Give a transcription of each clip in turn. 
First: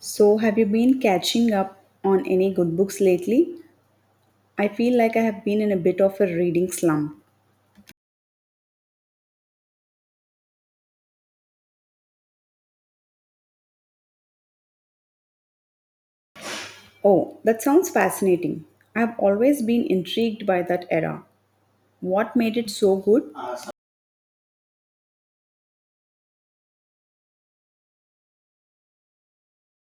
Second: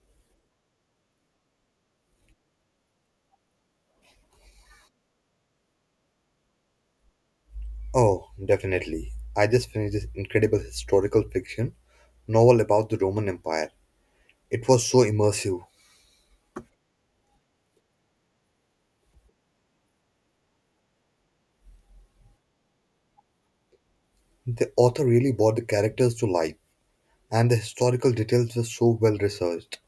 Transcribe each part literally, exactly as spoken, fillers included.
So, have you been catching up on any good books lately? I feel like I have been in a bit of a reading slump. Oh, definitely. I just finished this incredible historical fiction novel about the Roman Empire. It was so immersive. Oh, that sounds fascinating. I've always been intrigued by that era. What made it so good? The author really brought the characters to life, and the historical details were so well researched.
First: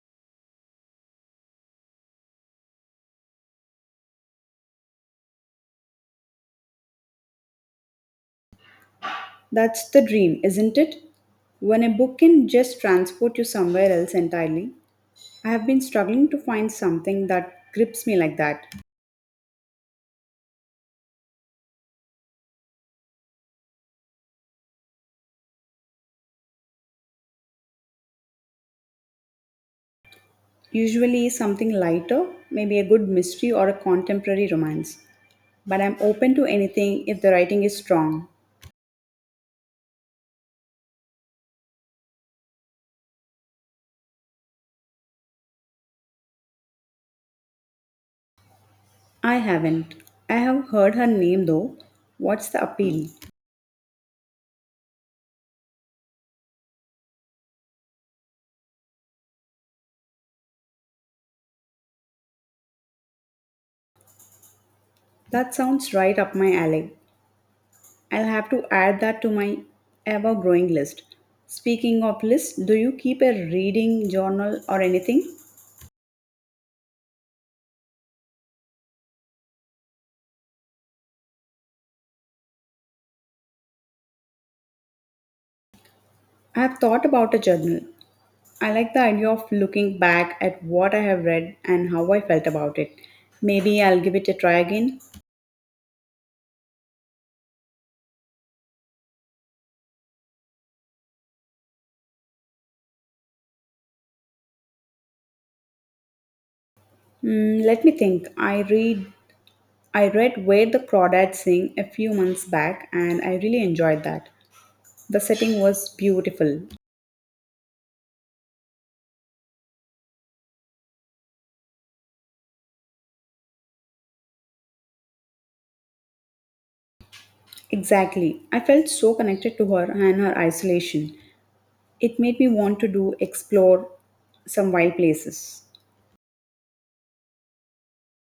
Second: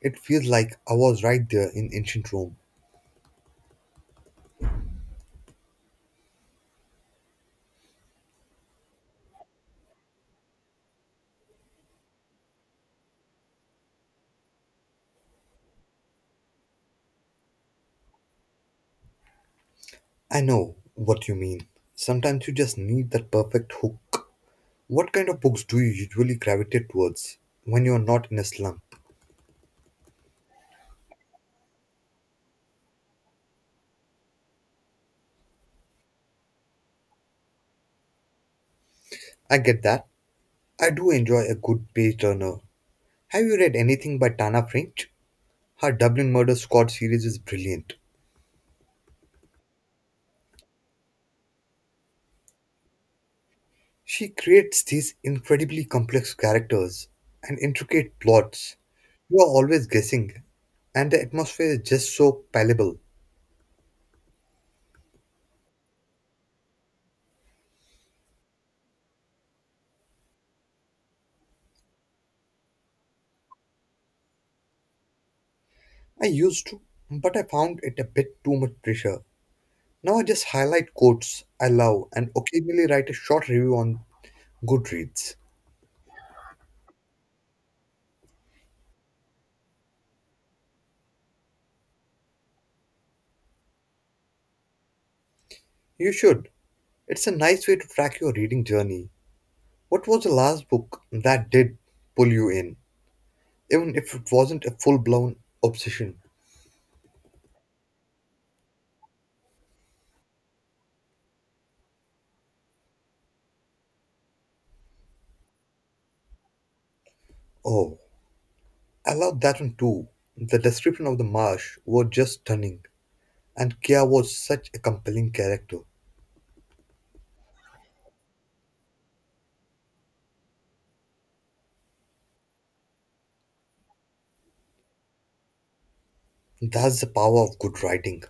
It feels like I was right there in ancient Rome. That's the dream, isn't it? When a book can just transport you somewhere else entirely. I have been struggling to find something that grips me like that. I know what you mean. Sometimes you just need that perfect hook. What kind of books do you usually gravitate towards when you are not in a slump? Usually something lighter, maybe a good mystery or a contemporary romance. But I'm open to anything if the writing is strong. I get that. I do enjoy a good page turner. Have you read anything by Tana French? Her Dublin Murder Squad series is brilliant. I haven't. I have heard her name though. What's the appeal? She creates these incredibly complex characters and intricate plots. You are always guessing, and the atmosphere is just so palpable. That sounds right up my alley. I'll have to add that to my ever growing list. Speaking of lists, do you keep a reading journal or anything? I used to, but I found it a bit too much pressure. Now I just highlight quotes I love and occasionally write a short review on Goodreads. I have thought about a journal. I like the idea of looking back at what I have read and how I felt about it. Maybe I'll give it a try again. You should. It's a nice way to track your reading journey. What was the last book that did pull you in, even if it wasn't a full blown obsession? Mm, let me think. I read I read Where the Crawdads Sing a few months back and I really enjoyed that. The setting was beautiful. Oh, I love that one too. The description of the marsh was just stunning, and Kia was such a compelling character. Exactly. I felt so connected to her and her isolation. It made me want to do explore some wild places. That's the power of good writing,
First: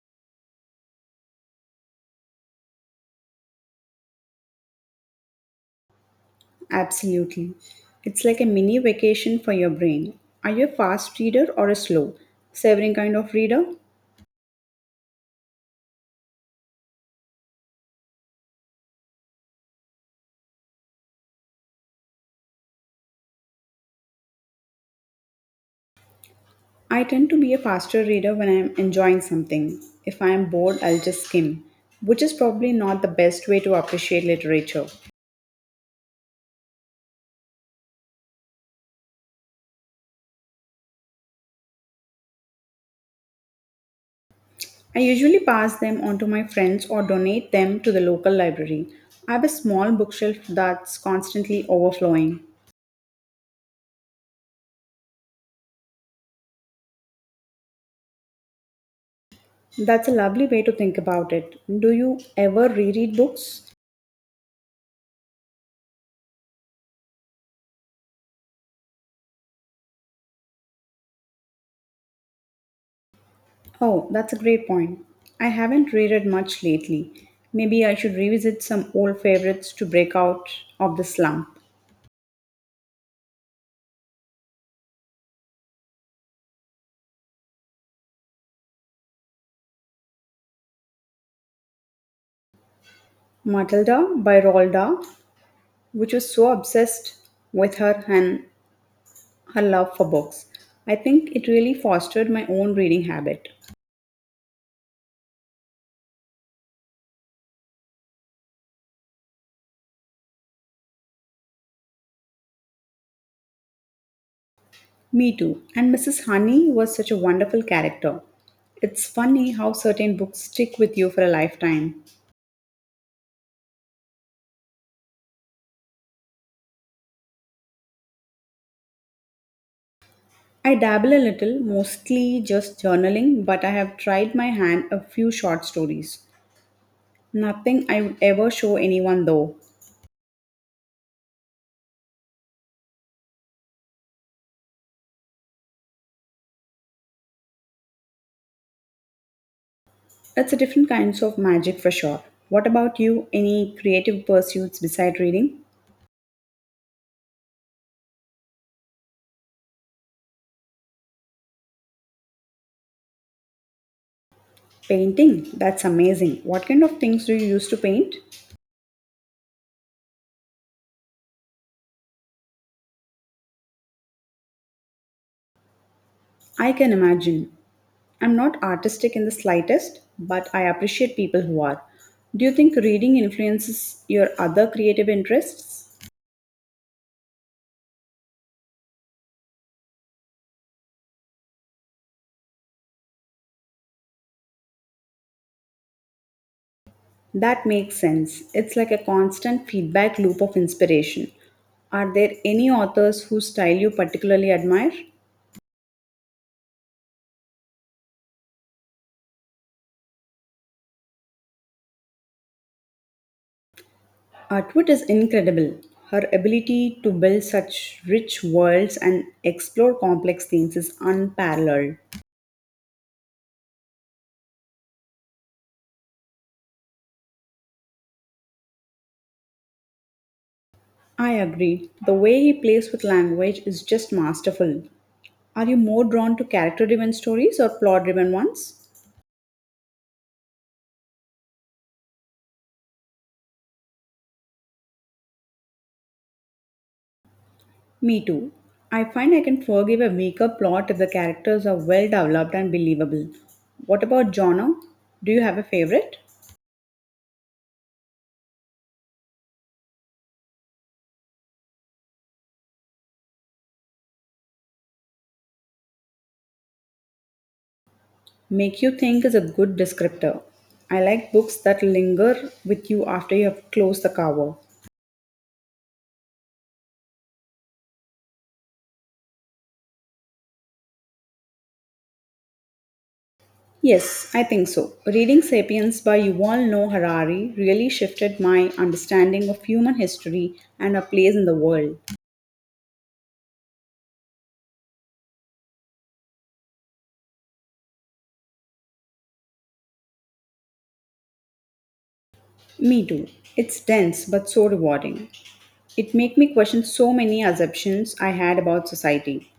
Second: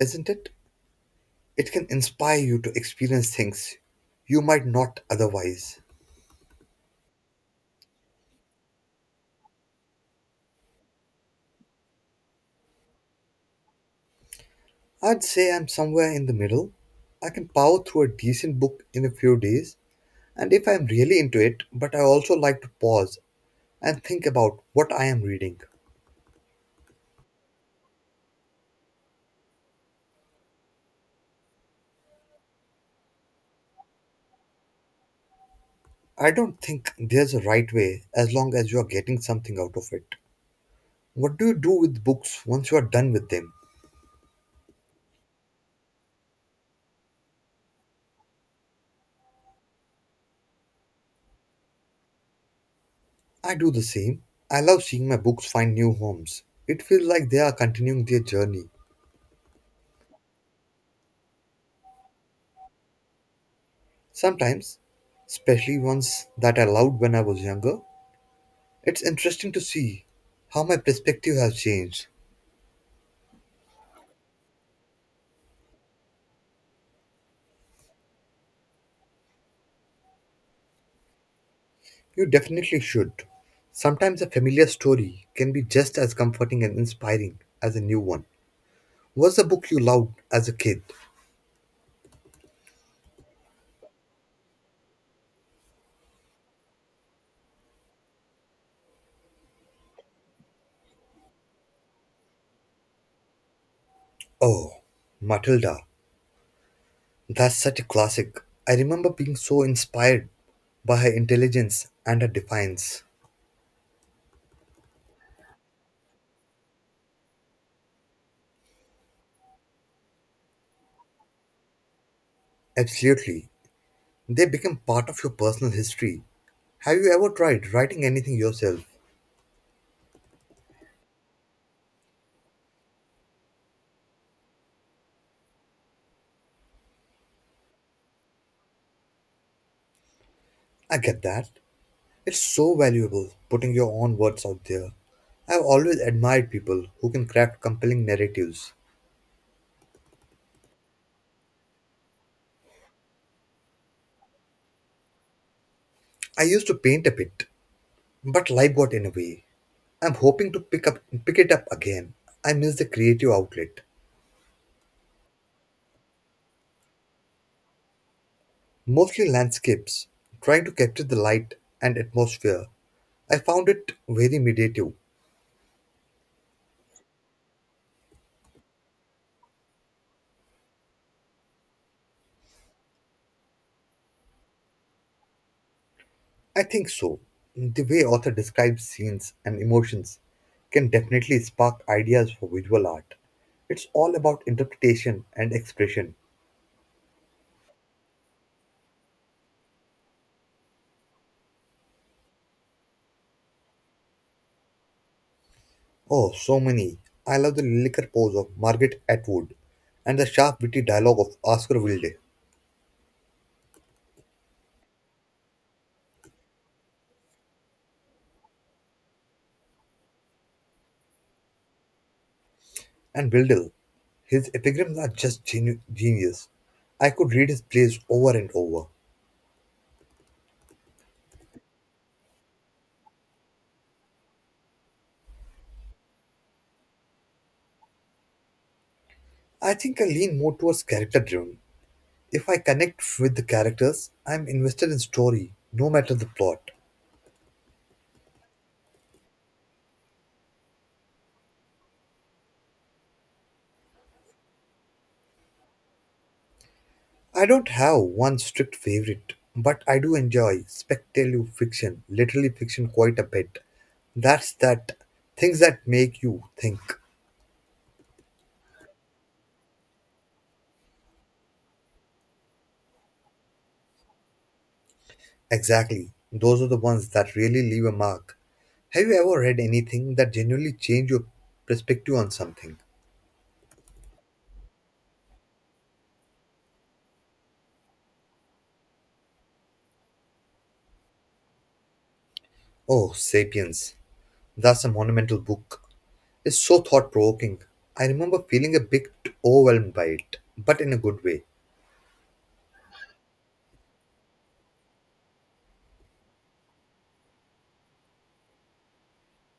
isn't it? It can inspire you to experience things you might not otherwise. Absolutely. It's like a mini vacation for your brain. Are you a fast reader or a slow, savoring kind of reader? I'd say I'm somewhere in the middle. I can power through a decent book in a few days, and if I'm really into it, but I also like to pause and think about what I am reading. I tend to be a faster reader when I'm enjoying something. If I'm bored, I'll just skim, which is probably not the best way to appreciate literature. I don't think there's a right way as long as you are getting something out of it. What do you do with books once you are done with them? I usually pass them on to my friends or donate them to the local library. I have a small bookshelf that's constantly overflowing. I do the same. I love seeing my books find new homes. It feels like they are continuing their journey. That's a lovely way to think about it. Do you ever reread books? Sometimes, especially ones that I loved when I was younger, it's interesting to see how my perspective has changed. Oh, that's a great point. I haven't reread much lately. Maybe I should revisit some old favorites to break out of the slump. You definitely should. Sometimes a familiar story can be just as comforting and inspiring as a new one. What's the book you loved as a kid? Matilda by Roald Dahl, which was so obsessed with her and her love for books. I think it really fostered my own reading habit. Oh, Matilda, that's such a classic. I remember being so inspired by her intelligence and her defiance. Me too. And missus Honey was such a wonderful character. It's funny how certain books stick with you for a lifetime. Absolutely. They become part of your personal history. Have you ever tried writing anything yourself? I dabble a little, mostly just journaling, but I have tried my hand a few short stories. Nothing I would ever show anyone though. I get that. It's so valuable putting your own words out there. I've always admired people who can craft compelling narratives. It's a different kinds of magic for sure. What about you? Any creative pursuits beside reading? I used to paint a bit, but life got in a way. I'm hoping to pick up pick it up again. I miss the creative outlet. Painting? That's amazing. What kind of things do you use to paint? Mostly landscapes, trying to capture the light and atmosphere. I found it very meditative. I can imagine. I'm not artistic in the slightest, but I appreciate people who are. Do you think reading influences your other creative interests? I think so. The way author describes scenes and emotions can definitely spark ideas for visual art. It's all about interpretation and expression. That makes sense. It's like a constant feedback loop of inspiration. Are there any authors whose style you particularly admire? Oh, so many. I love the lillicker pose of Margaret Atwood and the sharp, witty dialogue of Oscar Wilde Atwood is incredible. Her ability to build such rich worlds and explore complex themes is unparalleled. and Wilde. His epigrams are just genu- genius. I could read his plays over and over. I agree. The way he plays with language is just masterful. Are you more drawn to character driven stories or plot driven ones? I think I lean more towards character driven. If I connect with the characters, I'm invested in story, no matter the plot. Me too. I find I can forgive a weaker plot if the characters are well developed and believable. What about genre? Do you have a favorite? I don't have one strict favorite, but I do enjoy speculative fiction, literary fiction quite a bit. That's that things that make you think. Make you think is a good descriptor. I like books that linger with you after you have closed the cover. Exactly. Those are the ones that really leave a mark. Have you ever read anything that genuinely changed your perspective on something? Yes, I think so. Reading Sapiens by Yuval Noah Harari really shifted my understanding of human history and our place in the world. Oh, Sapiens. That's a monumental book. Is so thought provoking. I remember feeling a bit overwhelmed by it, but in a good way. Me too. It's dense but so rewarding. It make me question so many assumptions I had about society.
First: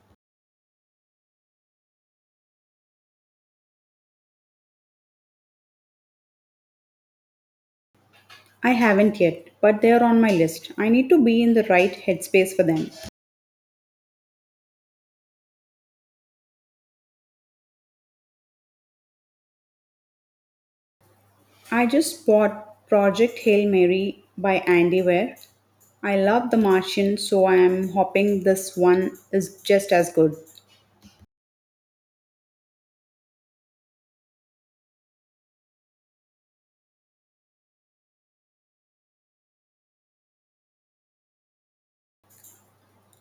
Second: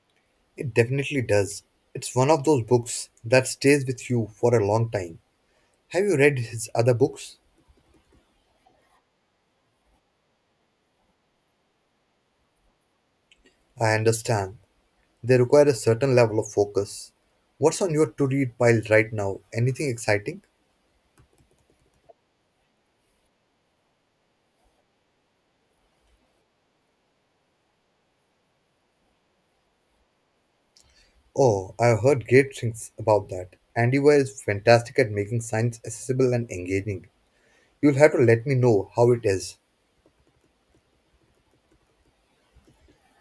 It definitely does. It's one of those books that stays with you for a long time. Have you read his other books? I haven't yet, but they are on my list. I need to be in the right headspace for them. I understand. They require a certain level of focus. What's on your to read pile right now? Anything exciting? I just bought Project Hail Mary by Andy Weir. I love The Martian, so I am hoping this one is just as good. Oh, I've heard great things about that. Andy Weir is fantastic at making science accessible and engaging. You'll have to let me know how it is.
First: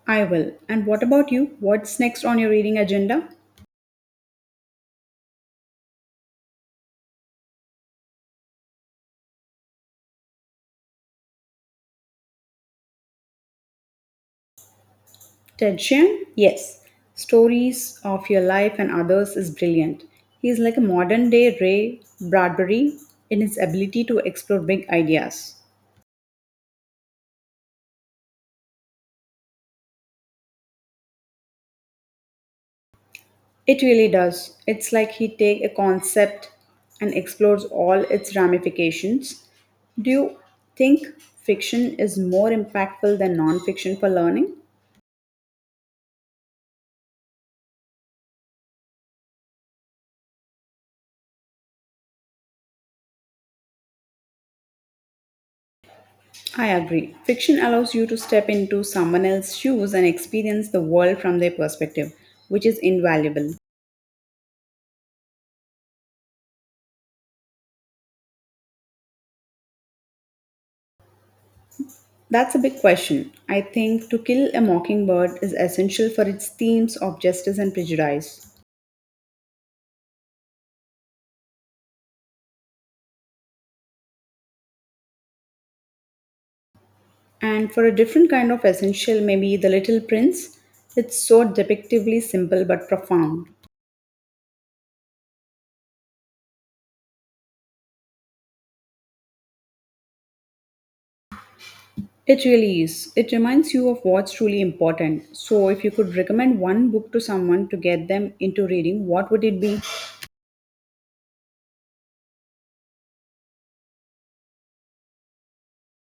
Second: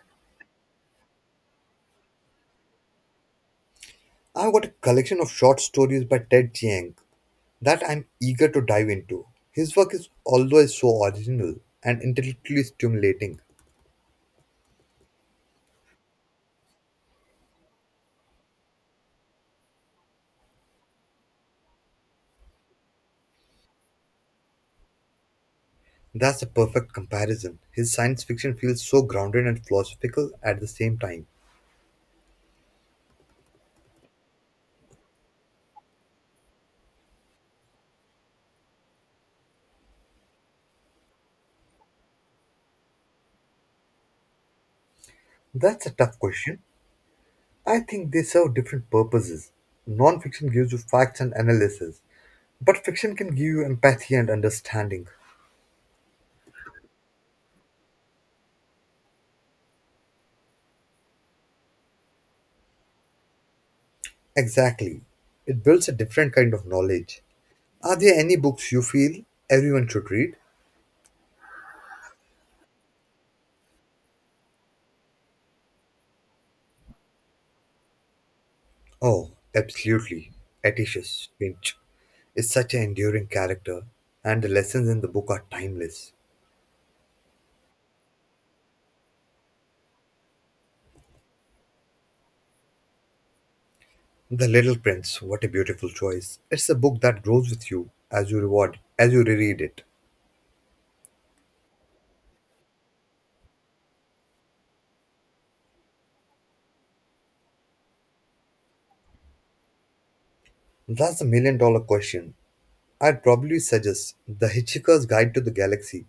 I will. And what about you? What's next on your reading agenda? I've got a collection of short stories by Ted Chiang that I'm eager to dive into. His work is always so original and intellectually stimulating. Tedjian? Yes. Stories of Your Life and Others is brilliant. He is like a modern day Ray Bradbury in his ability to explore big ideas. That's a perfect comparison. His science fiction feels so grounded and philosophical at the same time. It really does. It's like he take a concept and explores all its ramifications. Do you think fiction is more impactful than non-fiction for learning? That's a tough question. I think they serve different purposes. Non fiction gives you facts and analysis, but fiction can give you empathy and understanding. I agree. Fiction allows you to step into someone else's shoes and experience the world from their perspective, which is invaluable. Exactly. It builds a different kind of knowledge. Are there any books you feel everyone should read? That's a big question. I think To Kill a Mockingbird is essential for its themes of justice and prejudice. Oh, absolutely. Atticus Finch is such an enduring character, and the lessons in the book are timeless. And for a different kind of essential, maybe The Little Prince, it's so depictively simple but profound. The Little Prince, what a beautiful choice. It's a book that grows with you as you reward, as you reread it. It really is. It reminds you of what's truly important. So, if you could recommend one book to someone to get them into reading, what would it be? That's a million dollar question. I'd probably suggest The Hitchhiker's Guide to the Galaxy.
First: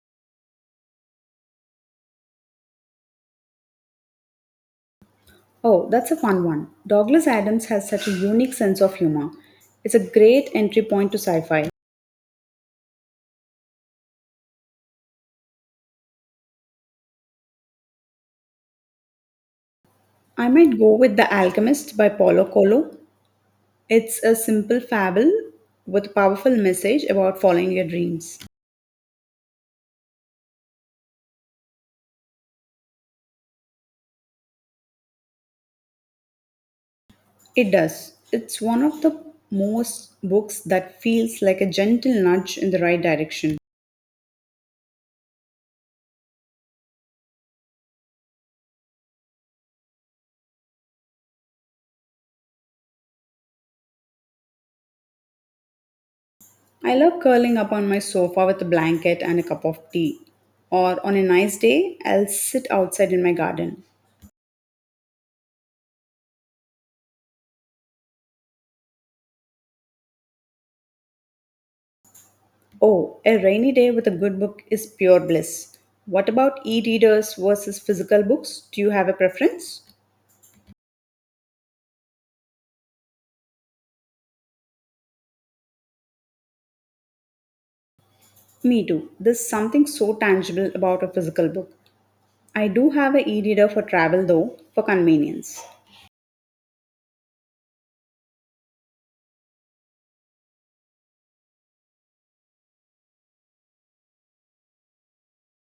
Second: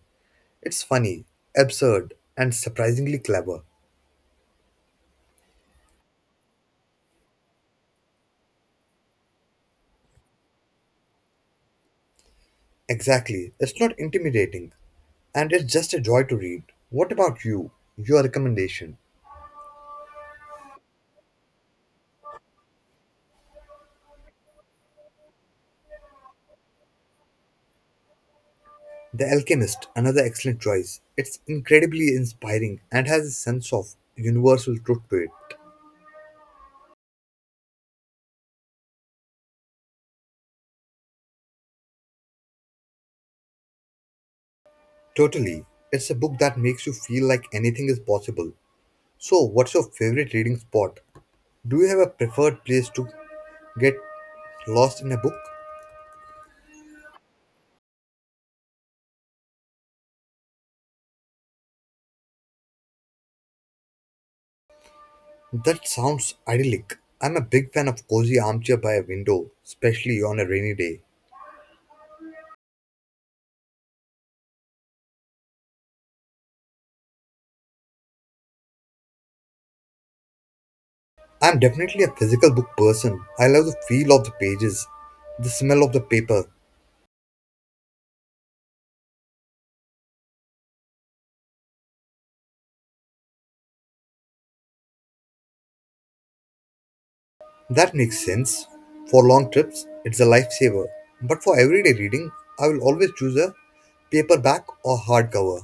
It's funny, absurd, and surprisingly clever. Oh, that's a fun one. Douglas Adams has such a unique sense of humor. It's a great entry point to sci fi. Exactly, it's not intimidating, and it's just a joy to read. What about you? Your recommendation? I might go with The Alchemist by Paulo Coelho. It's a simple fable with a powerful message about following your dreams. The Alchemist, another excellent choice. It's incredibly inspiring and has a sense of universal truth to it. It does. It's one of the most books that feels like a gentle nudge in the right direction. Totally. It's a book that makes you feel like anything is possible. So, what's your favorite reading spot? Do you have a preferred place to get lost in a book? I love curling up on my sofa with a blanket and a cup of tea. Or on a nice day, I'll sit outside in my garden. That sounds idyllic. I'm a big fan of cozy armchair by a window, especially on a rainy day. Oh, a rainy day with a good book is pure bliss. What about e readers versus physical books? Do you have a preference? I'm definitely a physical book person. I love the feel of the pages, the smell of the paper. Me too. There's something so tangible about a physical book. I do have a e-reader for travel though, for convenience. That makes sense. For long trips, it's a lifesaver. But for everyday reading, I will always choose a paperback or hardcover.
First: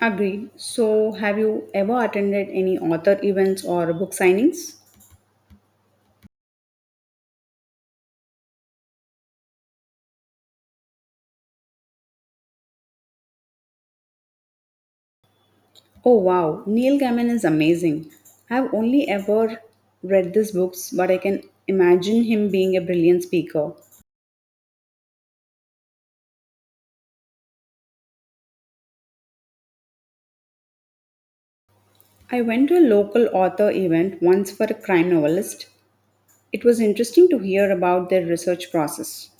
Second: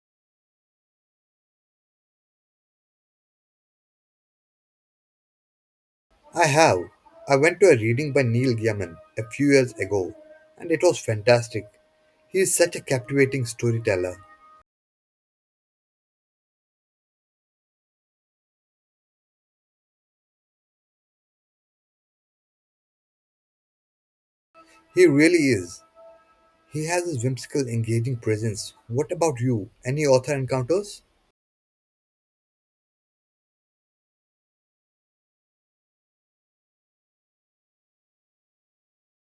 Agreed. So, have you ever attended any author events or book signings? I have. I went to a reading by Neil Gaiman a few years ago, and it was fantastic. He is such a captivating storyteller. Oh wow, Neil Gaiman is amazing. I've only ever read his books, but I can imagine him being a brilliant speaker. He really is. He has this whimsical, engaging presence. What about you? Any author encounters? I went to a local author event once for a crime novelist. It was interesting to hear about their research process.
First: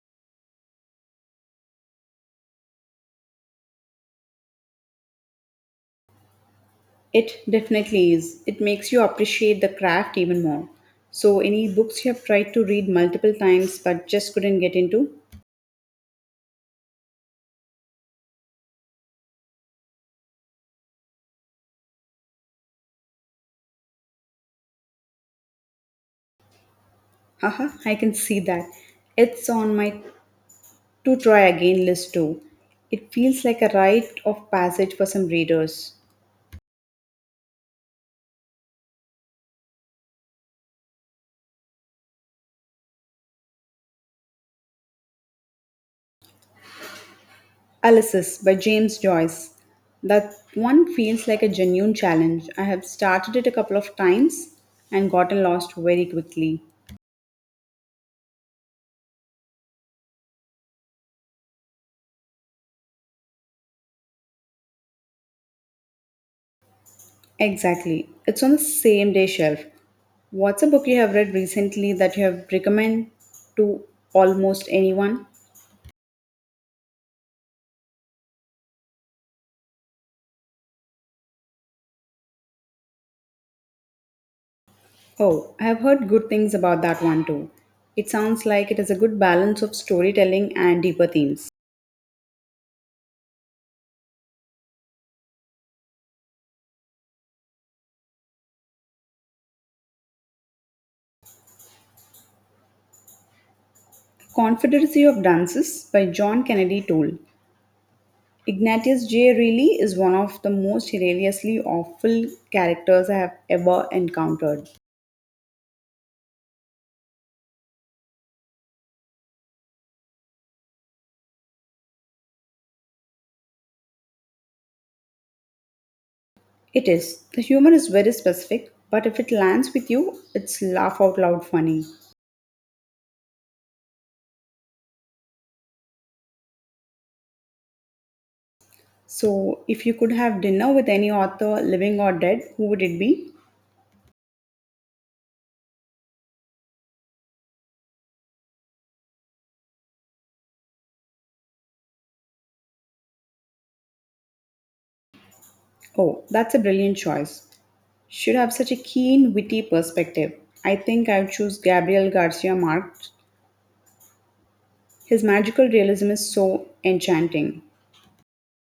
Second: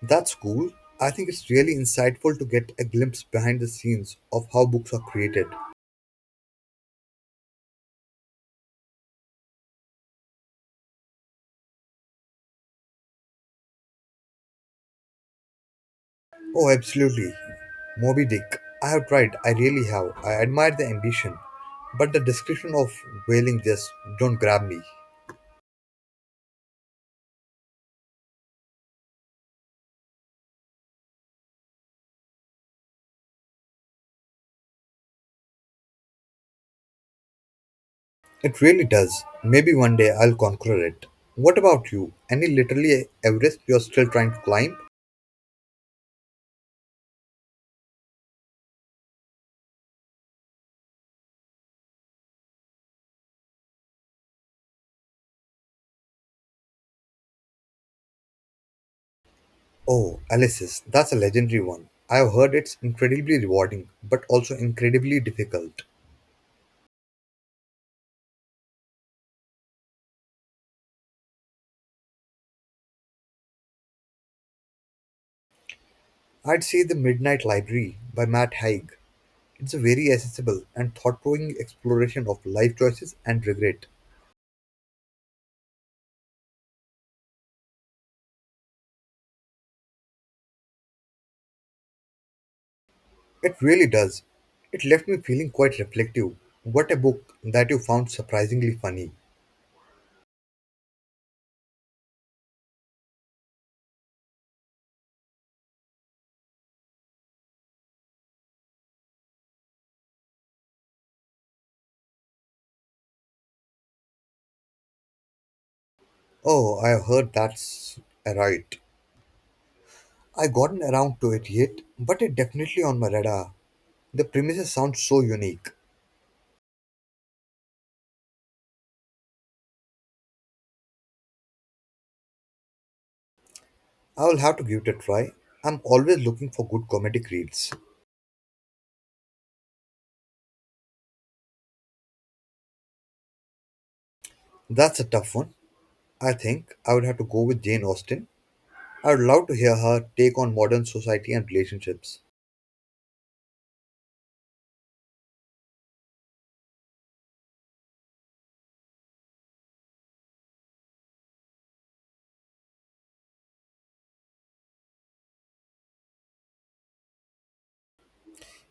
That's cool. I think it's really insightful to get a glimpse behind the scenes of how books are created. It definitely is. It makes you appreciate the craft even more. So, any books you have tried to read multiple times but just couldn't get into? Oh, absolutely. Moby Dick. I have tried, I really have. I admire the ambition, but the description of whaling just don't grab me. Haha, I can see that. It's on my to try again list too. It feels like a rite of passage for some readers. It really does. Maybe one day I'll conquer it. What about you? Any literally Everest you're still trying to climb? Alice's by James Joyce. That one feels like a genuine challenge. I have started it a couple of times and gotten lost very quickly. Oh, Alice's. That's a legendary one. I've heard it's incredibly rewarding, but also incredibly difficult. Exactly. It's on the same day shelf. What's a book you have read recently that you have recommend to almost anyone? I'd say The Midnight Library by Matt Haig. It's a very accessible and thought-provoking exploration of life choices and regret. Oh, I have heard good things about that one too. It sounds like it has a good balance of storytelling and deeper themes. It really does. It left me feeling quite reflective. What a book that you found surprisingly funny. Confederacy of Dances by John Kennedy Toole. Ignatius J. Reilly is one of the most hilariously awful characters I have ever encountered. Oh, I have heard that's right. I have gotten around to it yet, but it definitely on my radar. The premises sound so unique. It is. The humor is very specific, but if it lands with you, it's laugh out loud funny. I will have to give it a try. I'm always looking for good comedic reads. So, if you could have dinner with any author, living or dead, who would it be? That's a tough one. I think I would have to go with Jane Austen. I would love to hear her take on modern society and relationships. Oh, that's a brilliant choice. Should have such a keen, witty perspective. I think I would choose Gabriel Garcia Marquez. His magical realism is so enchanting.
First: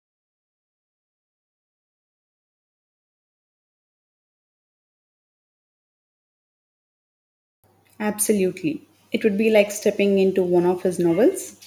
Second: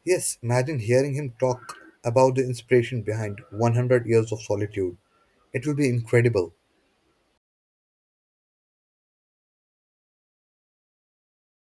Yes, imagine hearing him talk about the inspiration behind one hundred Years of Solitude. It will be incredible. Absolutely. It would be like stepping into one of his novels.